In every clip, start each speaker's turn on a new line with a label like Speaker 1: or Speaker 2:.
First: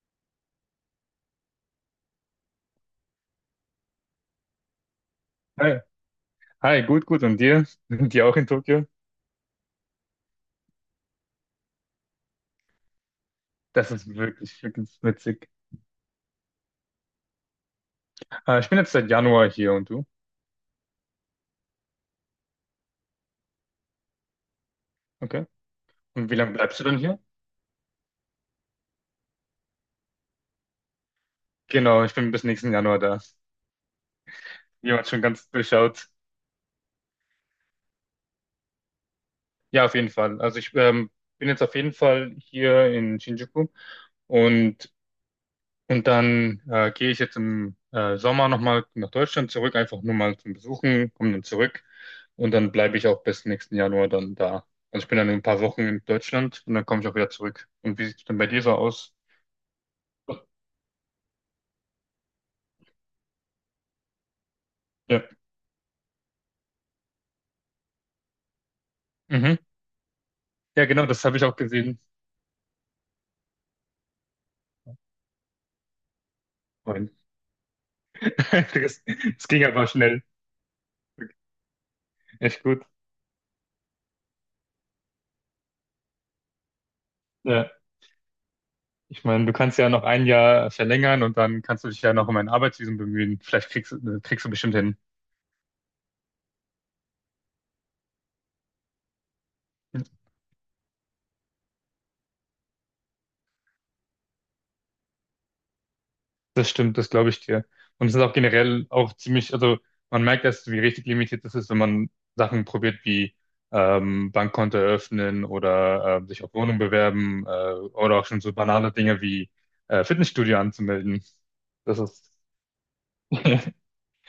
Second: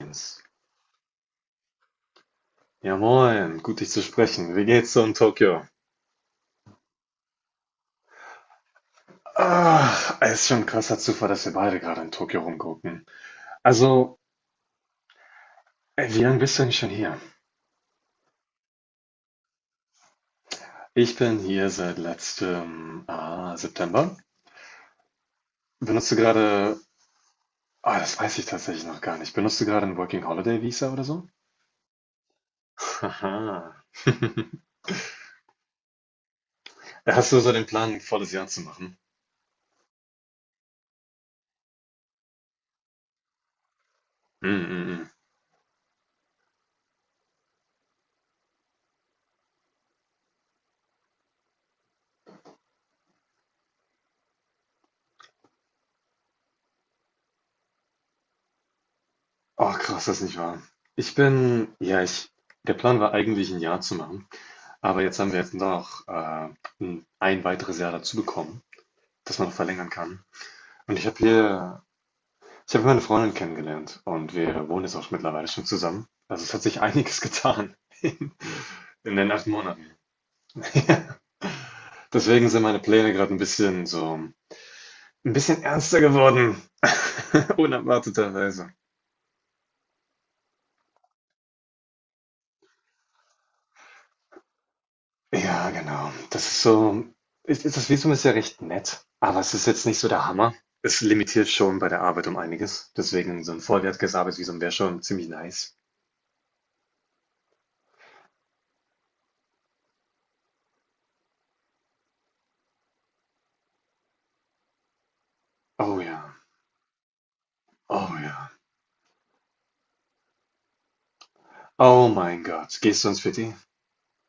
Speaker 1: Jens. Ja moin, gut dich zu sprechen. Wie geht's so in Tokio?
Speaker 2: Hi, hi, gut, gut. Und dir? Dir auch in Tokio?
Speaker 1: Es ist schon ein krasser Zufall, dass wir beide gerade in Tokio rumgucken.
Speaker 2: Das ist
Speaker 1: Also,
Speaker 2: wirklich, wirklich witzig.
Speaker 1: Wie lange bist du eigentlich schon hier?
Speaker 2: Ich bin jetzt seit Januar hier und du?
Speaker 1: Ich bin hier seit letztem September.
Speaker 2: Okay.
Speaker 1: Benutzt du
Speaker 2: Und wie lange
Speaker 1: gerade,
Speaker 2: bleibst du denn hier?
Speaker 1: ah, Das weiß ich tatsächlich noch gar nicht. Benutzt du gerade ein Working Holiday Visa oder so?
Speaker 2: Genau, ich bin bis nächsten Januar da.
Speaker 1: Haha.
Speaker 2: Jemand schon ganz durchschaut.
Speaker 1: Hast du so den Plan, ein volles Jahr zu machen?
Speaker 2: Ja, auf jeden Fall. Also ich bin jetzt auf jeden Fall hier in Shinjuku
Speaker 1: Mm, mm,
Speaker 2: und.
Speaker 1: mm.
Speaker 2: Und dann gehe ich jetzt im Sommer nochmal nach Deutschland zurück, einfach nur mal zum Besuchen, komme dann zurück und dann bleibe ich auch bis nächsten Januar dann da. Also ich bin dann in ein paar Wochen in Deutschland und dann komme ich auch wieder zurück. Und wie sieht es denn bei dir so aus?
Speaker 1: Oh, krass, das ist nicht wahr. Ich, der Plan war eigentlich ein Jahr zu machen. Aber jetzt
Speaker 2: Ja,
Speaker 1: haben wir jetzt noch ein weiteres Jahr dazu bekommen, das man noch
Speaker 2: mhm.
Speaker 1: verlängern kann.
Speaker 2: Ja,
Speaker 1: Und
Speaker 2: genau,
Speaker 1: ich habe
Speaker 2: das habe ich auch
Speaker 1: hier,
Speaker 2: gesehen.
Speaker 1: ich habe meine Freundin kennengelernt und wir wohnen jetzt auch mittlerweile schon zusammen. Also es hat sich
Speaker 2: Moin.
Speaker 1: einiges getan
Speaker 2: Das,
Speaker 1: in den acht
Speaker 2: das ging
Speaker 1: Monaten.
Speaker 2: aber schnell.
Speaker 1: Deswegen sind
Speaker 2: Echt
Speaker 1: meine
Speaker 2: gut.
Speaker 1: Pläne gerade ein bisschen so, ein bisschen ernster geworden,
Speaker 2: Ja.
Speaker 1: unerwarteterweise.
Speaker 2: Ich meine, du kannst ja noch ein Jahr verlängern und dann kannst du dich ja noch um ein Arbeitsvisum bemühen. Kriegst du bestimmt hin.
Speaker 1: Ja, genau. Das ist so, es ist, das Visum ist ja recht nett, aber es ist jetzt nicht so der Hammer. Es limitiert schon bei der Arbeit um einiges. Deswegen so 'n vollwertiges Arbeitsvisum wäre schon ziemlich nice.
Speaker 2: Das stimmt, das glaube ich dir. Und es ist auch generell auch ziemlich, also man merkt erst, wie richtig limitiert das ist, wenn man Sachen probiert wie Bankkonto eröffnen
Speaker 1: Oh ja,
Speaker 2: oder sich auf Wohnung bewerben
Speaker 1: oh
Speaker 2: oder auch schon
Speaker 1: ja.
Speaker 2: so banale Dinge wie Fitnessstudio anzumelden. Das
Speaker 1: Oh
Speaker 2: ist,
Speaker 1: mein Gott, gehst du ins Fitti?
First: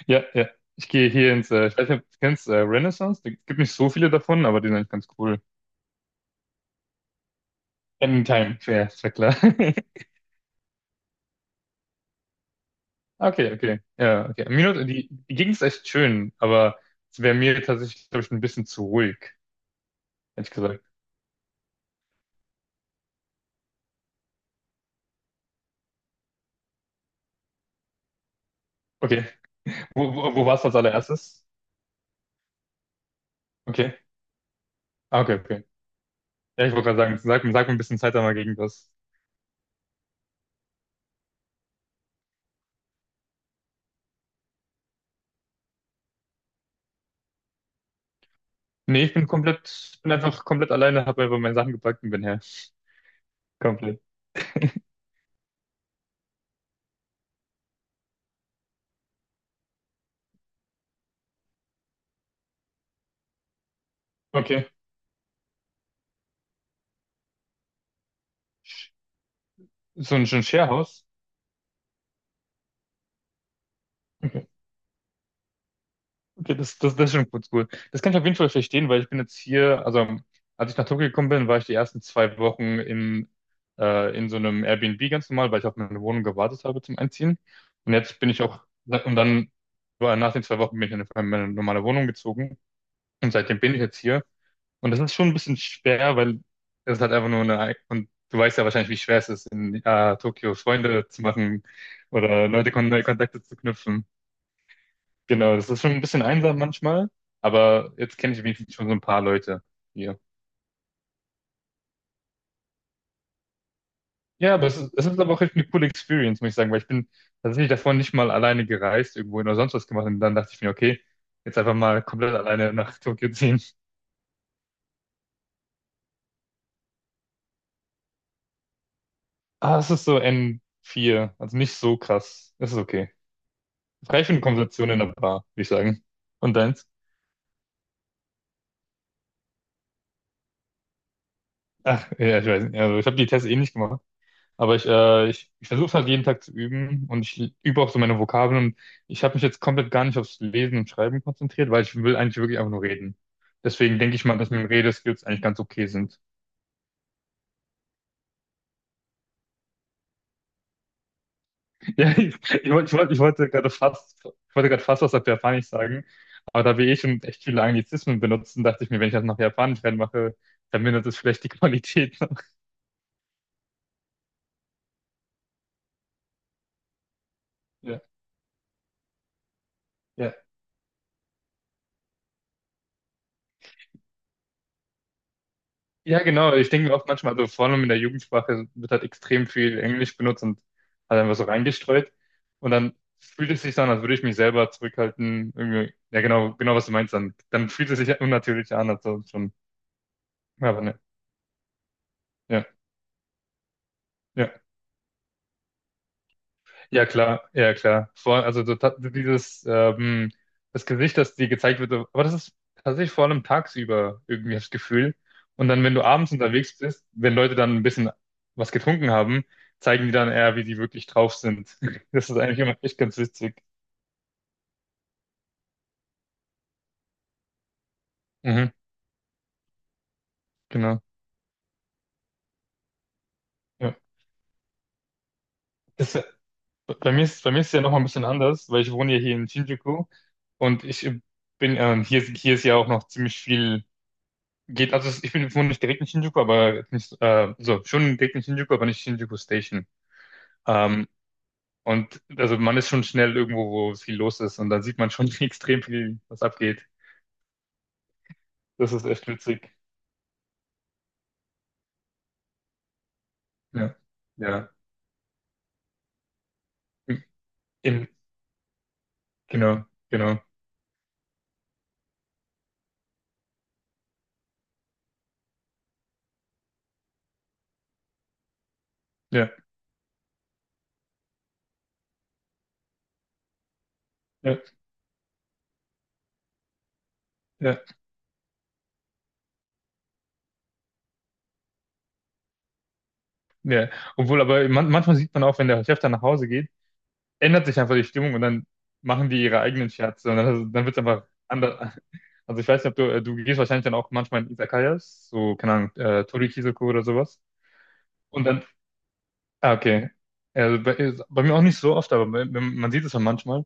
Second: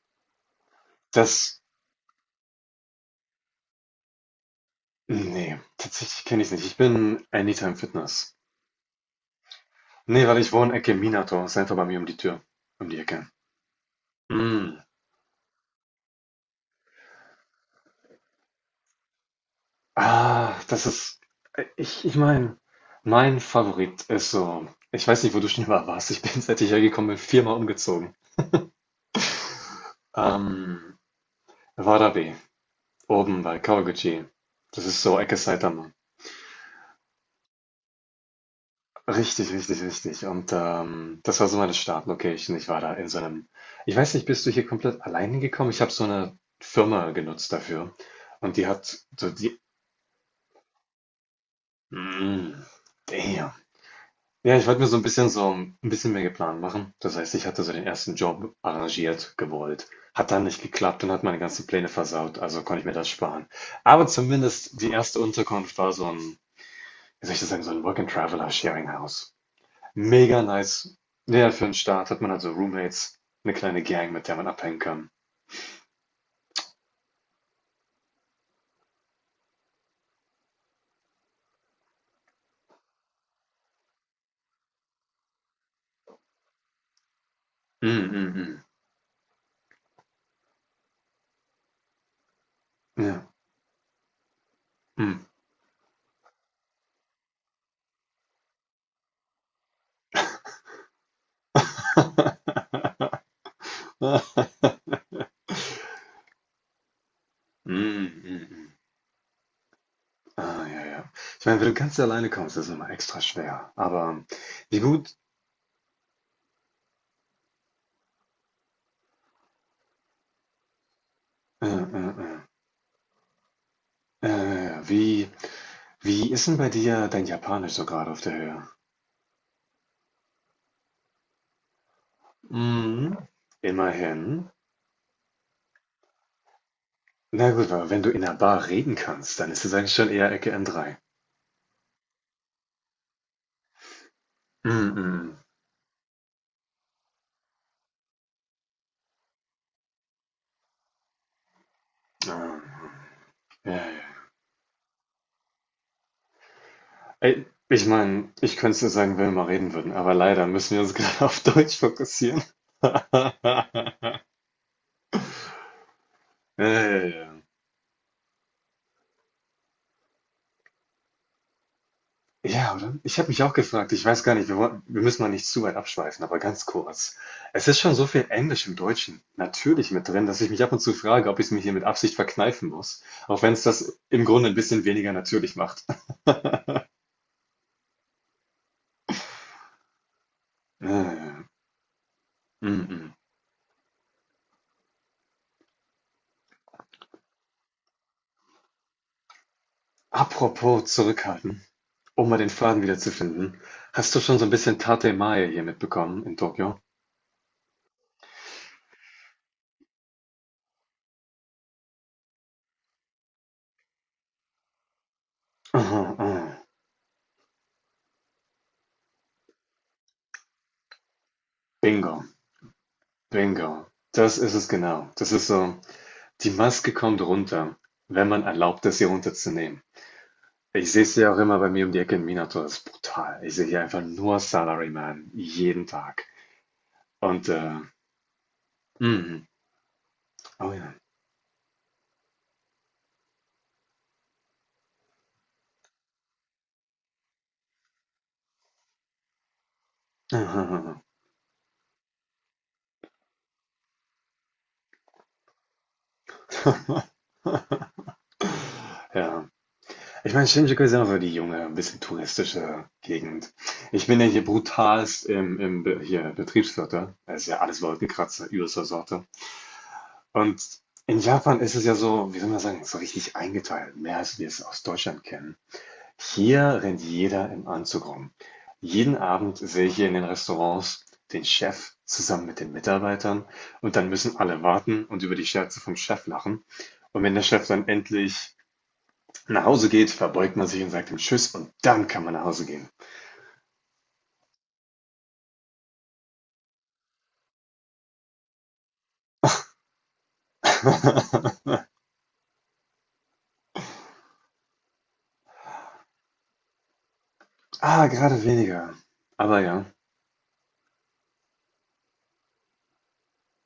Speaker 2: ja, ja. Ich gehe hier ins,
Speaker 1: Das,
Speaker 2: ich weiß nicht, ob du kennst, Renaissance. Es gibt nicht so viele davon, aber die sind eigentlich ganz cool.
Speaker 1: ne, tatsächlich kenne ich es nicht. Ich bin Anytime Fitness.
Speaker 2: Anytime, fair, ist ja klar.
Speaker 1: Ne, weil ich wohne Ecke Minato, ist einfach bei mir um die Tür um die Ecke.
Speaker 2: Okay, okay. Ja, okay.
Speaker 1: Mm.
Speaker 2: Minot, die, die Gegend ist echt schön, aber es wäre mir tatsächlich, glaube ich, ein bisschen zu ruhig, hätte
Speaker 1: Ah,
Speaker 2: ich gesagt.
Speaker 1: das ist ich ich meine, mein Favorit ist so, ich weiß nicht, wo du schon immer warst. Ich bin, seit ich hergekommen bin, viermal umgezogen.
Speaker 2: Okay. Wo warst du als
Speaker 1: Ähm,
Speaker 2: allererstes?
Speaker 1: Warabe, oben bei
Speaker 2: Okay.
Speaker 1: Kawaguchi. Das ist so
Speaker 2: Ah, okay,
Speaker 1: Ecke
Speaker 2: okay.
Speaker 1: Saitama.
Speaker 2: Ja, ich wollte gerade sagen, sag mir ein bisschen Zeit einmal gegen das.
Speaker 1: Richtig, richtig, richtig. Und das war so meine Startlocation. Ich war da in so einem. Ich weiß nicht, bist du hier komplett allein hingekommen? Ich habe so eine Firma genutzt dafür. Und die
Speaker 2: Nee,
Speaker 1: hat so die.
Speaker 2: bin einfach komplett alleine, habe einfach meine Sachen gepackt und bin her.
Speaker 1: Mm, damn.
Speaker 2: Komplett.
Speaker 1: Ja, ich wollte mir so ein bisschen, so ein bisschen mehr geplant machen. Das heißt, ich hatte so den ersten Job arrangiert, gewollt. Hat dann nicht geklappt und hat meine ganzen Pläne versaut, also konnte ich mir das sparen. Aber
Speaker 2: Okay.
Speaker 1: zumindest die erste Unterkunft war so ein, wie soll ich das sagen, so ein Work-and-Traveler-Sharing-House.
Speaker 2: So
Speaker 1: Mega
Speaker 2: ein
Speaker 1: nice.
Speaker 2: Sharehouse?
Speaker 1: Ja, für 'n Start hat man also Roommates, eine kleine Gang, mit der man abhängen kann.
Speaker 2: Okay, das ist schon kurz gut. Das kann ich auf jeden Fall verstehen, weil ich bin jetzt hier, also als ich nach Tokio gekommen bin, war ich die ersten zwei Wochen in so einem Airbnb ganz normal, weil ich auf meine Wohnung gewartet habe zum Einziehen. Und
Speaker 1: Mhm,
Speaker 2: jetzt bin ich
Speaker 1: mhm,
Speaker 2: auch, und dann war nach den zwei Wochen bin ich in meine normale Wohnung gezogen.
Speaker 1: mhm. Ja,
Speaker 2: Und seitdem bin ich jetzt hier. Und das ist
Speaker 1: mhm.
Speaker 2: schon ein bisschen schwer, weil es halt einfach nur eine, und du weißt ja wahrscheinlich, wie schwer es ist, in Tokio Freunde zu machen oder Leute, Kon neue Kontakte zu knüpfen.
Speaker 1: Mhm,
Speaker 2: Genau, das ist schon ein bisschen einsam manchmal, aber
Speaker 1: mhm,
Speaker 2: jetzt kenne ich
Speaker 1: mhm.
Speaker 2: wenigstens schon so ein paar Leute hier.
Speaker 1: Ah, ja, ja. Ich meine, wenn du ganz alleine kommst, ist es immer extra schwer. Aber
Speaker 2: Ja, aber
Speaker 1: wie
Speaker 2: es
Speaker 1: gut,
Speaker 2: ist aber auch echt eine coole Experience, muss ich sagen, weil ich bin tatsächlich davor nicht mal alleine gereist, irgendwohin oder sonst was gemacht und dann dachte ich mir, okay, jetzt
Speaker 1: äh,
Speaker 2: einfach mal komplett
Speaker 1: äh,
Speaker 2: alleine nach Tokio ziehen.
Speaker 1: äh, äh, wie, wie ist denn bei dir dein Japanisch so gerade auf der Höhe?
Speaker 2: Ah, es ist so n vier, also nicht so krass. Das ist okay.
Speaker 1: Mhm.
Speaker 2: Frei für eine
Speaker 1: Immerhin.
Speaker 2: Konversation in der Bar, würde ich sagen. Und deins?
Speaker 1: Na gut, aber wenn du in einer Bar reden kannst, dann ist es eigentlich schon eher Ecke M3.
Speaker 2: Ach, ja, ich weiß nicht. Also ich habe die Tests eh nicht gemacht. Aber
Speaker 1: Mhm.
Speaker 2: ich versuche es halt jeden Tag zu üben und ich übe auch so meine Vokabeln und ich habe mich jetzt komplett gar nicht aufs Lesen und Schreiben konzentriert, weil ich will eigentlich wirklich einfach nur
Speaker 1: Ah,
Speaker 2: reden.
Speaker 1: ja,
Speaker 2: Deswegen denke ich
Speaker 1: ja.
Speaker 2: mal, dass meine Redeskills eigentlich ganz okay sind.
Speaker 1: Ey, ich meine, ich könnte es dir sagen, wenn wir mal reden würden, aber leider müssen wir uns gerade auf Deutsch
Speaker 2: Ja, ich,
Speaker 1: fokussieren.
Speaker 2: ich, wollte- ich, wollte- ich wollte gerade fast, ich wollte gerade fast was auf Japanisch sagen, aber
Speaker 1: Ja,
Speaker 2: da wir eh
Speaker 1: ja,
Speaker 2: schon
Speaker 1: ja.
Speaker 2: echt viele Anglizismen benutzen, dachte ich mir, wenn ich das nach Japanisch reinmache, dann mindert es vielleicht die Qualität.
Speaker 1: Ja, oder? Ich habe mich auch gefragt, ich weiß gar nicht, wir müssen mal nicht zu weit abschweifen, aber ganz kurz. Es ist schon so viel Englisch im Deutschen natürlich mit drin,
Speaker 2: Ja.
Speaker 1: dass ich mich ab und zu frage, ob ich es mir hier mit Absicht verkneifen muss, auch wenn es das im Grunde ein bisschen weniger natürlich macht.
Speaker 2: Ja, genau. Ich denke mir oft manchmal, also vor allem in der Jugendsprache wird halt extrem viel Englisch benutzt und halt einfach
Speaker 1: Äh,
Speaker 2: so reingestreut. Und dann
Speaker 1: mhm.
Speaker 2: fühlt es sich so an, als würde ich mich selber zurückhalten. Irgendwie, ja, genau, was du meinst. Dann fühlt es sich unnatürlich an, also schon, aber
Speaker 1: Apropos
Speaker 2: ne,
Speaker 1: zurückhalten, um mal den
Speaker 2: ja,
Speaker 1: Faden wieder zu finden. Hast du schon so ein
Speaker 2: ja.
Speaker 1: bisschen Tate Mae hier mitbekommen in Tokio?
Speaker 2: Ja, klar, ja, klar. Vor, dieses, das Gesicht, das dir gezeigt wird, so, aber das ist tatsächlich vor allem tagsüber irgendwie das Gefühl. Und dann, wenn
Speaker 1: Aha,
Speaker 2: du abends
Speaker 1: aha.
Speaker 2: unterwegs bist, wenn Leute dann ein bisschen was getrunken haben, zeigen die dann eher, wie die wirklich drauf sind.
Speaker 1: Bingo,
Speaker 2: Das ist eigentlich immer echt ganz witzig.
Speaker 1: bingo. Das ist es genau. Das ist so. Die Maske kommt runter, wenn man
Speaker 2: Mhm,
Speaker 1: erlaubt, es ihr runterzunehmen. Ich
Speaker 2: genau.
Speaker 1: sehe es ja auch immer bei mir um die Ecke in Minato. Das ist brutal. Ich sehe hier
Speaker 2: Ja.
Speaker 1: einfach nur Salaryman. Jeden
Speaker 2: Das,
Speaker 1: Tag.
Speaker 2: ist-
Speaker 1: Und,
Speaker 2: bei mir ist es ja noch mal ein bisschen anders, weil ich wohne ja hier
Speaker 1: mm,
Speaker 2: in Shinjuku
Speaker 1: oh
Speaker 2: und
Speaker 1: ja.
Speaker 2: ich bin, hier ist ja auch noch ziemlich viel. Geht, ich bin wohne nicht direkt in Shinjuku, aber jetzt nicht, so, schon direkt in Shinjuku, aber nicht Shinjuku Station. Ähm, und also man ist schon schnell irgendwo, wo viel los ist und dann sieht man schon extrem viel, was abgeht. Das ist echt
Speaker 1: Ja.
Speaker 2: witzig.
Speaker 1: Ich meine, Shinjuku ist ja so die junge, ein bisschen touristische Gegend.
Speaker 2: Ja.
Speaker 1: Ich bin ja hier
Speaker 2: Ja.
Speaker 1: brutalst hier, Betriebsviertel.
Speaker 2: Im,
Speaker 1: Das ist ja alles
Speaker 2: im-
Speaker 1: Wolkenkratzer, übelster Sorte.
Speaker 2: genau, genau.
Speaker 1: Und in Japan ist es ja so, wie soll man sagen, so richtig eingeteilt. Mehr als wir es aus Deutschland kennen. Hier rennt jeder im Anzug rum. Jeden
Speaker 2: Ja,
Speaker 1: Abend sehe ich hier in den Restaurants den Chef zusammen mit den Mitarbeitern und dann müssen
Speaker 2: ja,
Speaker 1: alle warten und über die Scherze vom Chef lachen. Und wenn der Chef
Speaker 2: ja,
Speaker 1: dann endlich nach Hause geht, verbeugt man sich und sagt ihm Tschüss und dann kann man nach Hause gehen.
Speaker 2: ja. Obwohl, aber man, manchmal sieht man auch, wenn der Chef dann nach Hause geht, ändert sich einfach die Stimmung und dann machen die ihre eigenen Scherze und dann wird es einfach anders. Also ich weiß nicht, ob du gehst wahrscheinlich dann auch manchmal in Izakayas, so, keine Ahnung, Torikizoku oder sowas.
Speaker 1: Ah, gerade
Speaker 2: Und dann,
Speaker 1: weniger. Aber
Speaker 2: ah,
Speaker 1: ja.
Speaker 2: okay. Also bei mir auch nicht so oft, aber man sieht es ja manchmal.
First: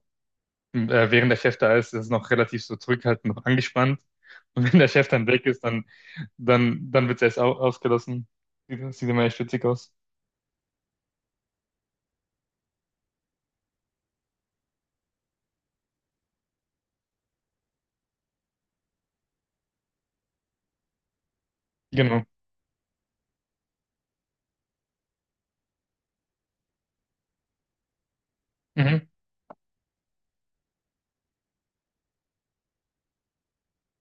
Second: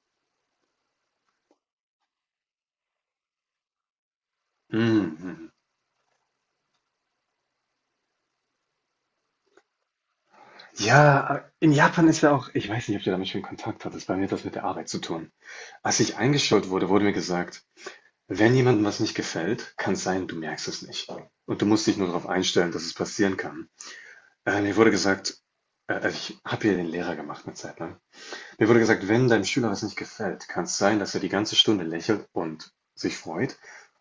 Speaker 2: Während der Chef da ist, ist es noch relativ so zurückhaltend, noch angespannt. Und wenn der Chef dann weg
Speaker 1: Mhm.
Speaker 2: ist, dann wird es erst au ausgelassen. Sieht immer echt witzig aus.
Speaker 1: Ja, in Japan ist ja auch, ich weiß nicht, ob du damit schon Kontakt hattest, bei mir hat das mit der Arbeit zu tun. Als ich eingestellt wurde, wurde mir gesagt, wenn jemandem was nicht gefällt, kann es sein, du merkst es nicht. Und du musst dich nur darauf
Speaker 2: Genau.
Speaker 1: einstellen, dass es passieren kann. Mir wurde gesagt, also ich habe hier den Lehrer gemacht eine Zeit lang. Mir wurde gesagt,
Speaker 2: Mhm.
Speaker 1: wenn deinem Schüler was nicht gefällt, kann es sein, dass er die ganze Stunde lächelt und sich freut.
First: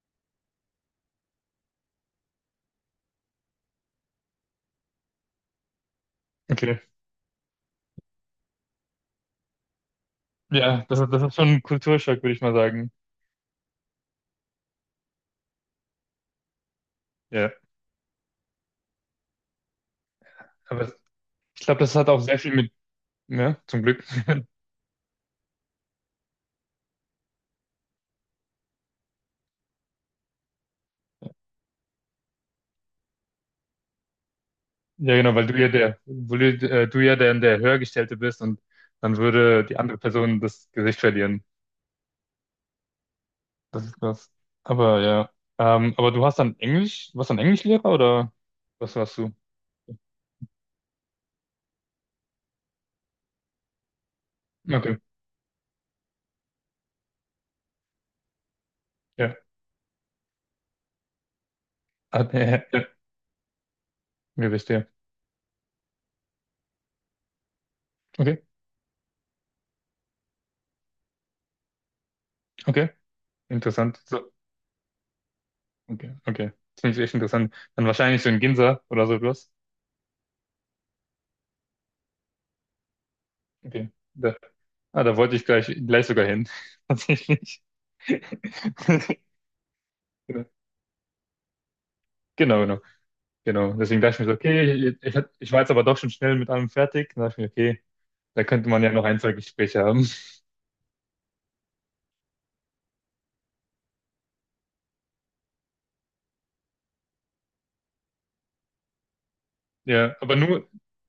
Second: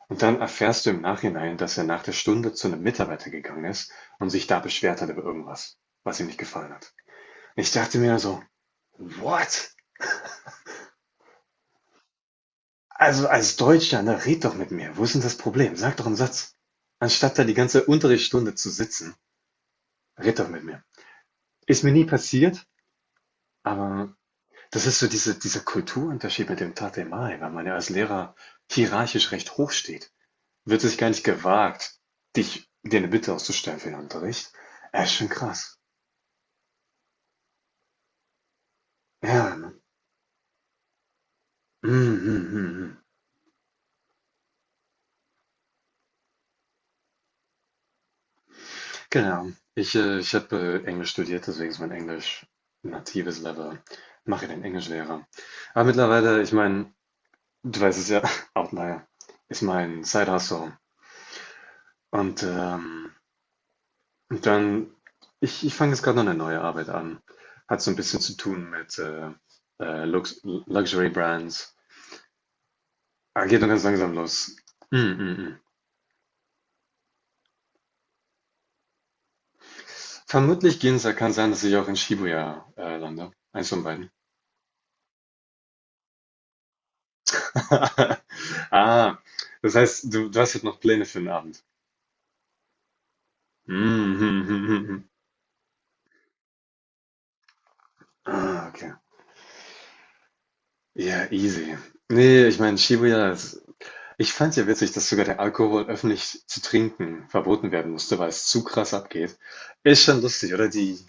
Speaker 1: Und dann erfährst du im Nachhinein, dass er nach der Stunde zu einem Mitarbeiter gegangen ist und sich da beschwert hat über irgendwas, was ihm nicht gefallen
Speaker 2: Okay.
Speaker 1: hat. Ich dachte mir so, what?
Speaker 2: Ja, das ist schon ein Kulturschock, würde ich mal sagen.
Speaker 1: Also als Deutscher, ne, red doch mit mir. Wo ist denn das Problem? Sag doch einen Satz. Anstatt da
Speaker 2: Ja.
Speaker 1: die ganze Unterrichtsstunde zu sitzen, red doch mit mir.
Speaker 2: Aber ich glaube,
Speaker 1: Ist mir
Speaker 2: das
Speaker 1: nie
Speaker 2: hat auch sehr viel
Speaker 1: passiert,
Speaker 2: mit, ja, zum Glück.
Speaker 1: aber das ist so dieser Kulturunterschied mit dem Tate Mai, weil man ja als Lehrer hierarchisch recht hoch steht, wird sich gar nicht gewagt, dich dir eine Bitte auszustellen für den Unterricht. Ja, ist
Speaker 2: Ja,
Speaker 1: schon
Speaker 2: genau,
Speaker 1: krass.
Speaker 2: du ja der Höhergestellte bist und dann
Speaker 1: Ja,
Speaker 2: würde
Speaker 1: ne?
Speaker 2: die andere Person das Gesicht verlieren.
Speaker 1: Mhm, mhm, mhm. Mhm.
Speaker 2: Das ist krass. Aber ja. Aber du hast dann Englisch, warst dann Englischlehrer oder was warst du?
Speaker 1: Genau. Ich habe Englisch studiert, deswegen ist mein Englisch ein natives Level. Mache den
Speaker 2: Okay,
Speaker 1: Englischlehrer. Aber mittlerweile, ich meine, du weißt es ja, Outlier
Speaker 2: ja.
Speaker 1: ist mein Side-Hustle.
Speaker 2: Ah,
Speaker 1: Und
Speaker 2: ja, ja,
Speaker 1: und
Speaker 2: ja, verstehe.
Speaker 1: dann, ich fange jetzt gerade noch eine neue Arbeit an. Hat so ein bisschen zu
Speaker 2: Okay,
Speaker 1: tun mit Lux Luxury Brands.
Speaker 2: okay,
Speaker 1: Ah, geht nur ganz
Speaker 2: interessant.
Speaker 1: langsam
Speaker 2: So,
Speaker 1: los. Mm, mm, mm.
Speaker 2: okay, okay. Das finde ich echt interessant. Dann wahrscheinlich so in Ginza oder so etwas.
Speaker 1: Vermutlich Ginza, kann sein, dass ich auch in Shibuya lande. Eins von
Speaker 2: Okay.
Speaker 1: beiden.
Speaker 2: Da, ah, da wollte ich gleich sogar hin. Tatsächlich.
Speaker 1: Ah, das heißt, du hast jetzt noch Pläne für den Abend.
Speaker 2: Genau, genau, genau. Deswegen dachte ich mir so, okay,
Speaker 1: Mhm.
Speaker 2: ich war jetzt aber doch schon schnell mit allem fertig. Dann dachte ich mir, okay, da
Speaker 1: Ah,
Speaker 2: könnte man
Speaker 1: okay.
Speaker 2: ja noch ein, zwei Gespräche haben.
Speaker 1: Ja, easy. Nee, ich meine, Shibuya ist. Ich fand's ja witzig, dass sogar der Alkohol öffentlich zu trinken verboten werden musste, weil es zu krass abgeht. Ist
Speaker 2: Ja,
Speaker 1: schon lustig, oder? Die.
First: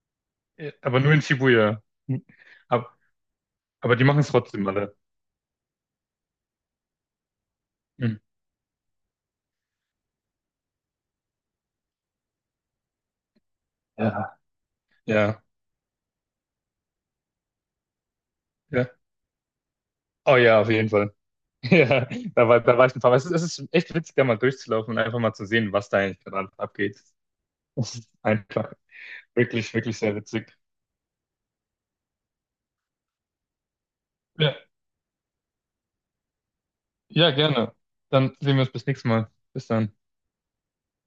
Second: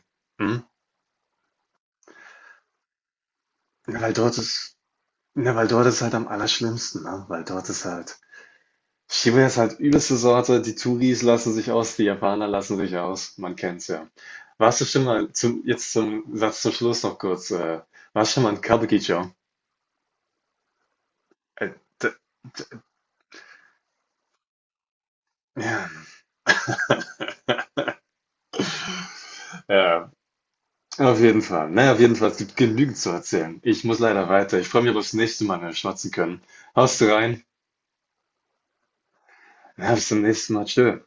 Speaker 1: Hm?
Speaker 2: aber nur in Shibuya. Hm. Aber, aber
Speaker 1: Ja,
Speaker 2: die
Speaker 1: weil
Speaker 2: machen es
Speaker 1: dort
Speaker 2: trotzdem
Speaker 1: ist.
Speaker 2: alle.
Speaker 1: Ja, weil dort ist halt am allerschlimmsten, ne? Weil dort ist
Speaker 2: Hm.
Speaker 1: halt. Shibuya ist halt übelste Sorte. Die Touris lassen sich aus, die Japaner lassen sich aus. Man kennt's ja.
Speaker 2: Ja.
Speaker 1: Warst du schon mal,
Speaker 2: Ja,
Speaker 1: zum, jetzt zum Satz zum Schluss noch kurz, warst schon mal in
Speaker 2: ja.
Speaker 1: Kabukicho?
Speaker 2: Oh ja, auf jeden Fall.
Speaker 1: Äh,
Speaker 2: Ja,
Speaker 1: d-
Speaker 2: da war ich ein paar Mal. Es ist echt witzig, da mal durchzulaufen und einfach mal zu sehen,
Speaker 1: ja,
Speaker 2: was da eigentlich gerade abgeht. Das ist einfach wirklich, wirklich
Speaker 1: ja,
Speaker 2: sehr witzig.
Speaker 1: auf jeden Fall. Naja, auf jeden Fall, es gibt genügend zu erzählen. Ich muss leider
Speaker 2: Ja,
Speaker 1: weiter. Ich freue mich, ob wir das nächste Mal mehr schwatzen können. Haust du
Speaker 2: ja,
Speaker 1: rein?
Speaker 2: gerne. Dann sehen wir uns bis nächstes Mal. Bis dann.
Speaker 1: Ja, bis zum nächsten Mal. Tschö.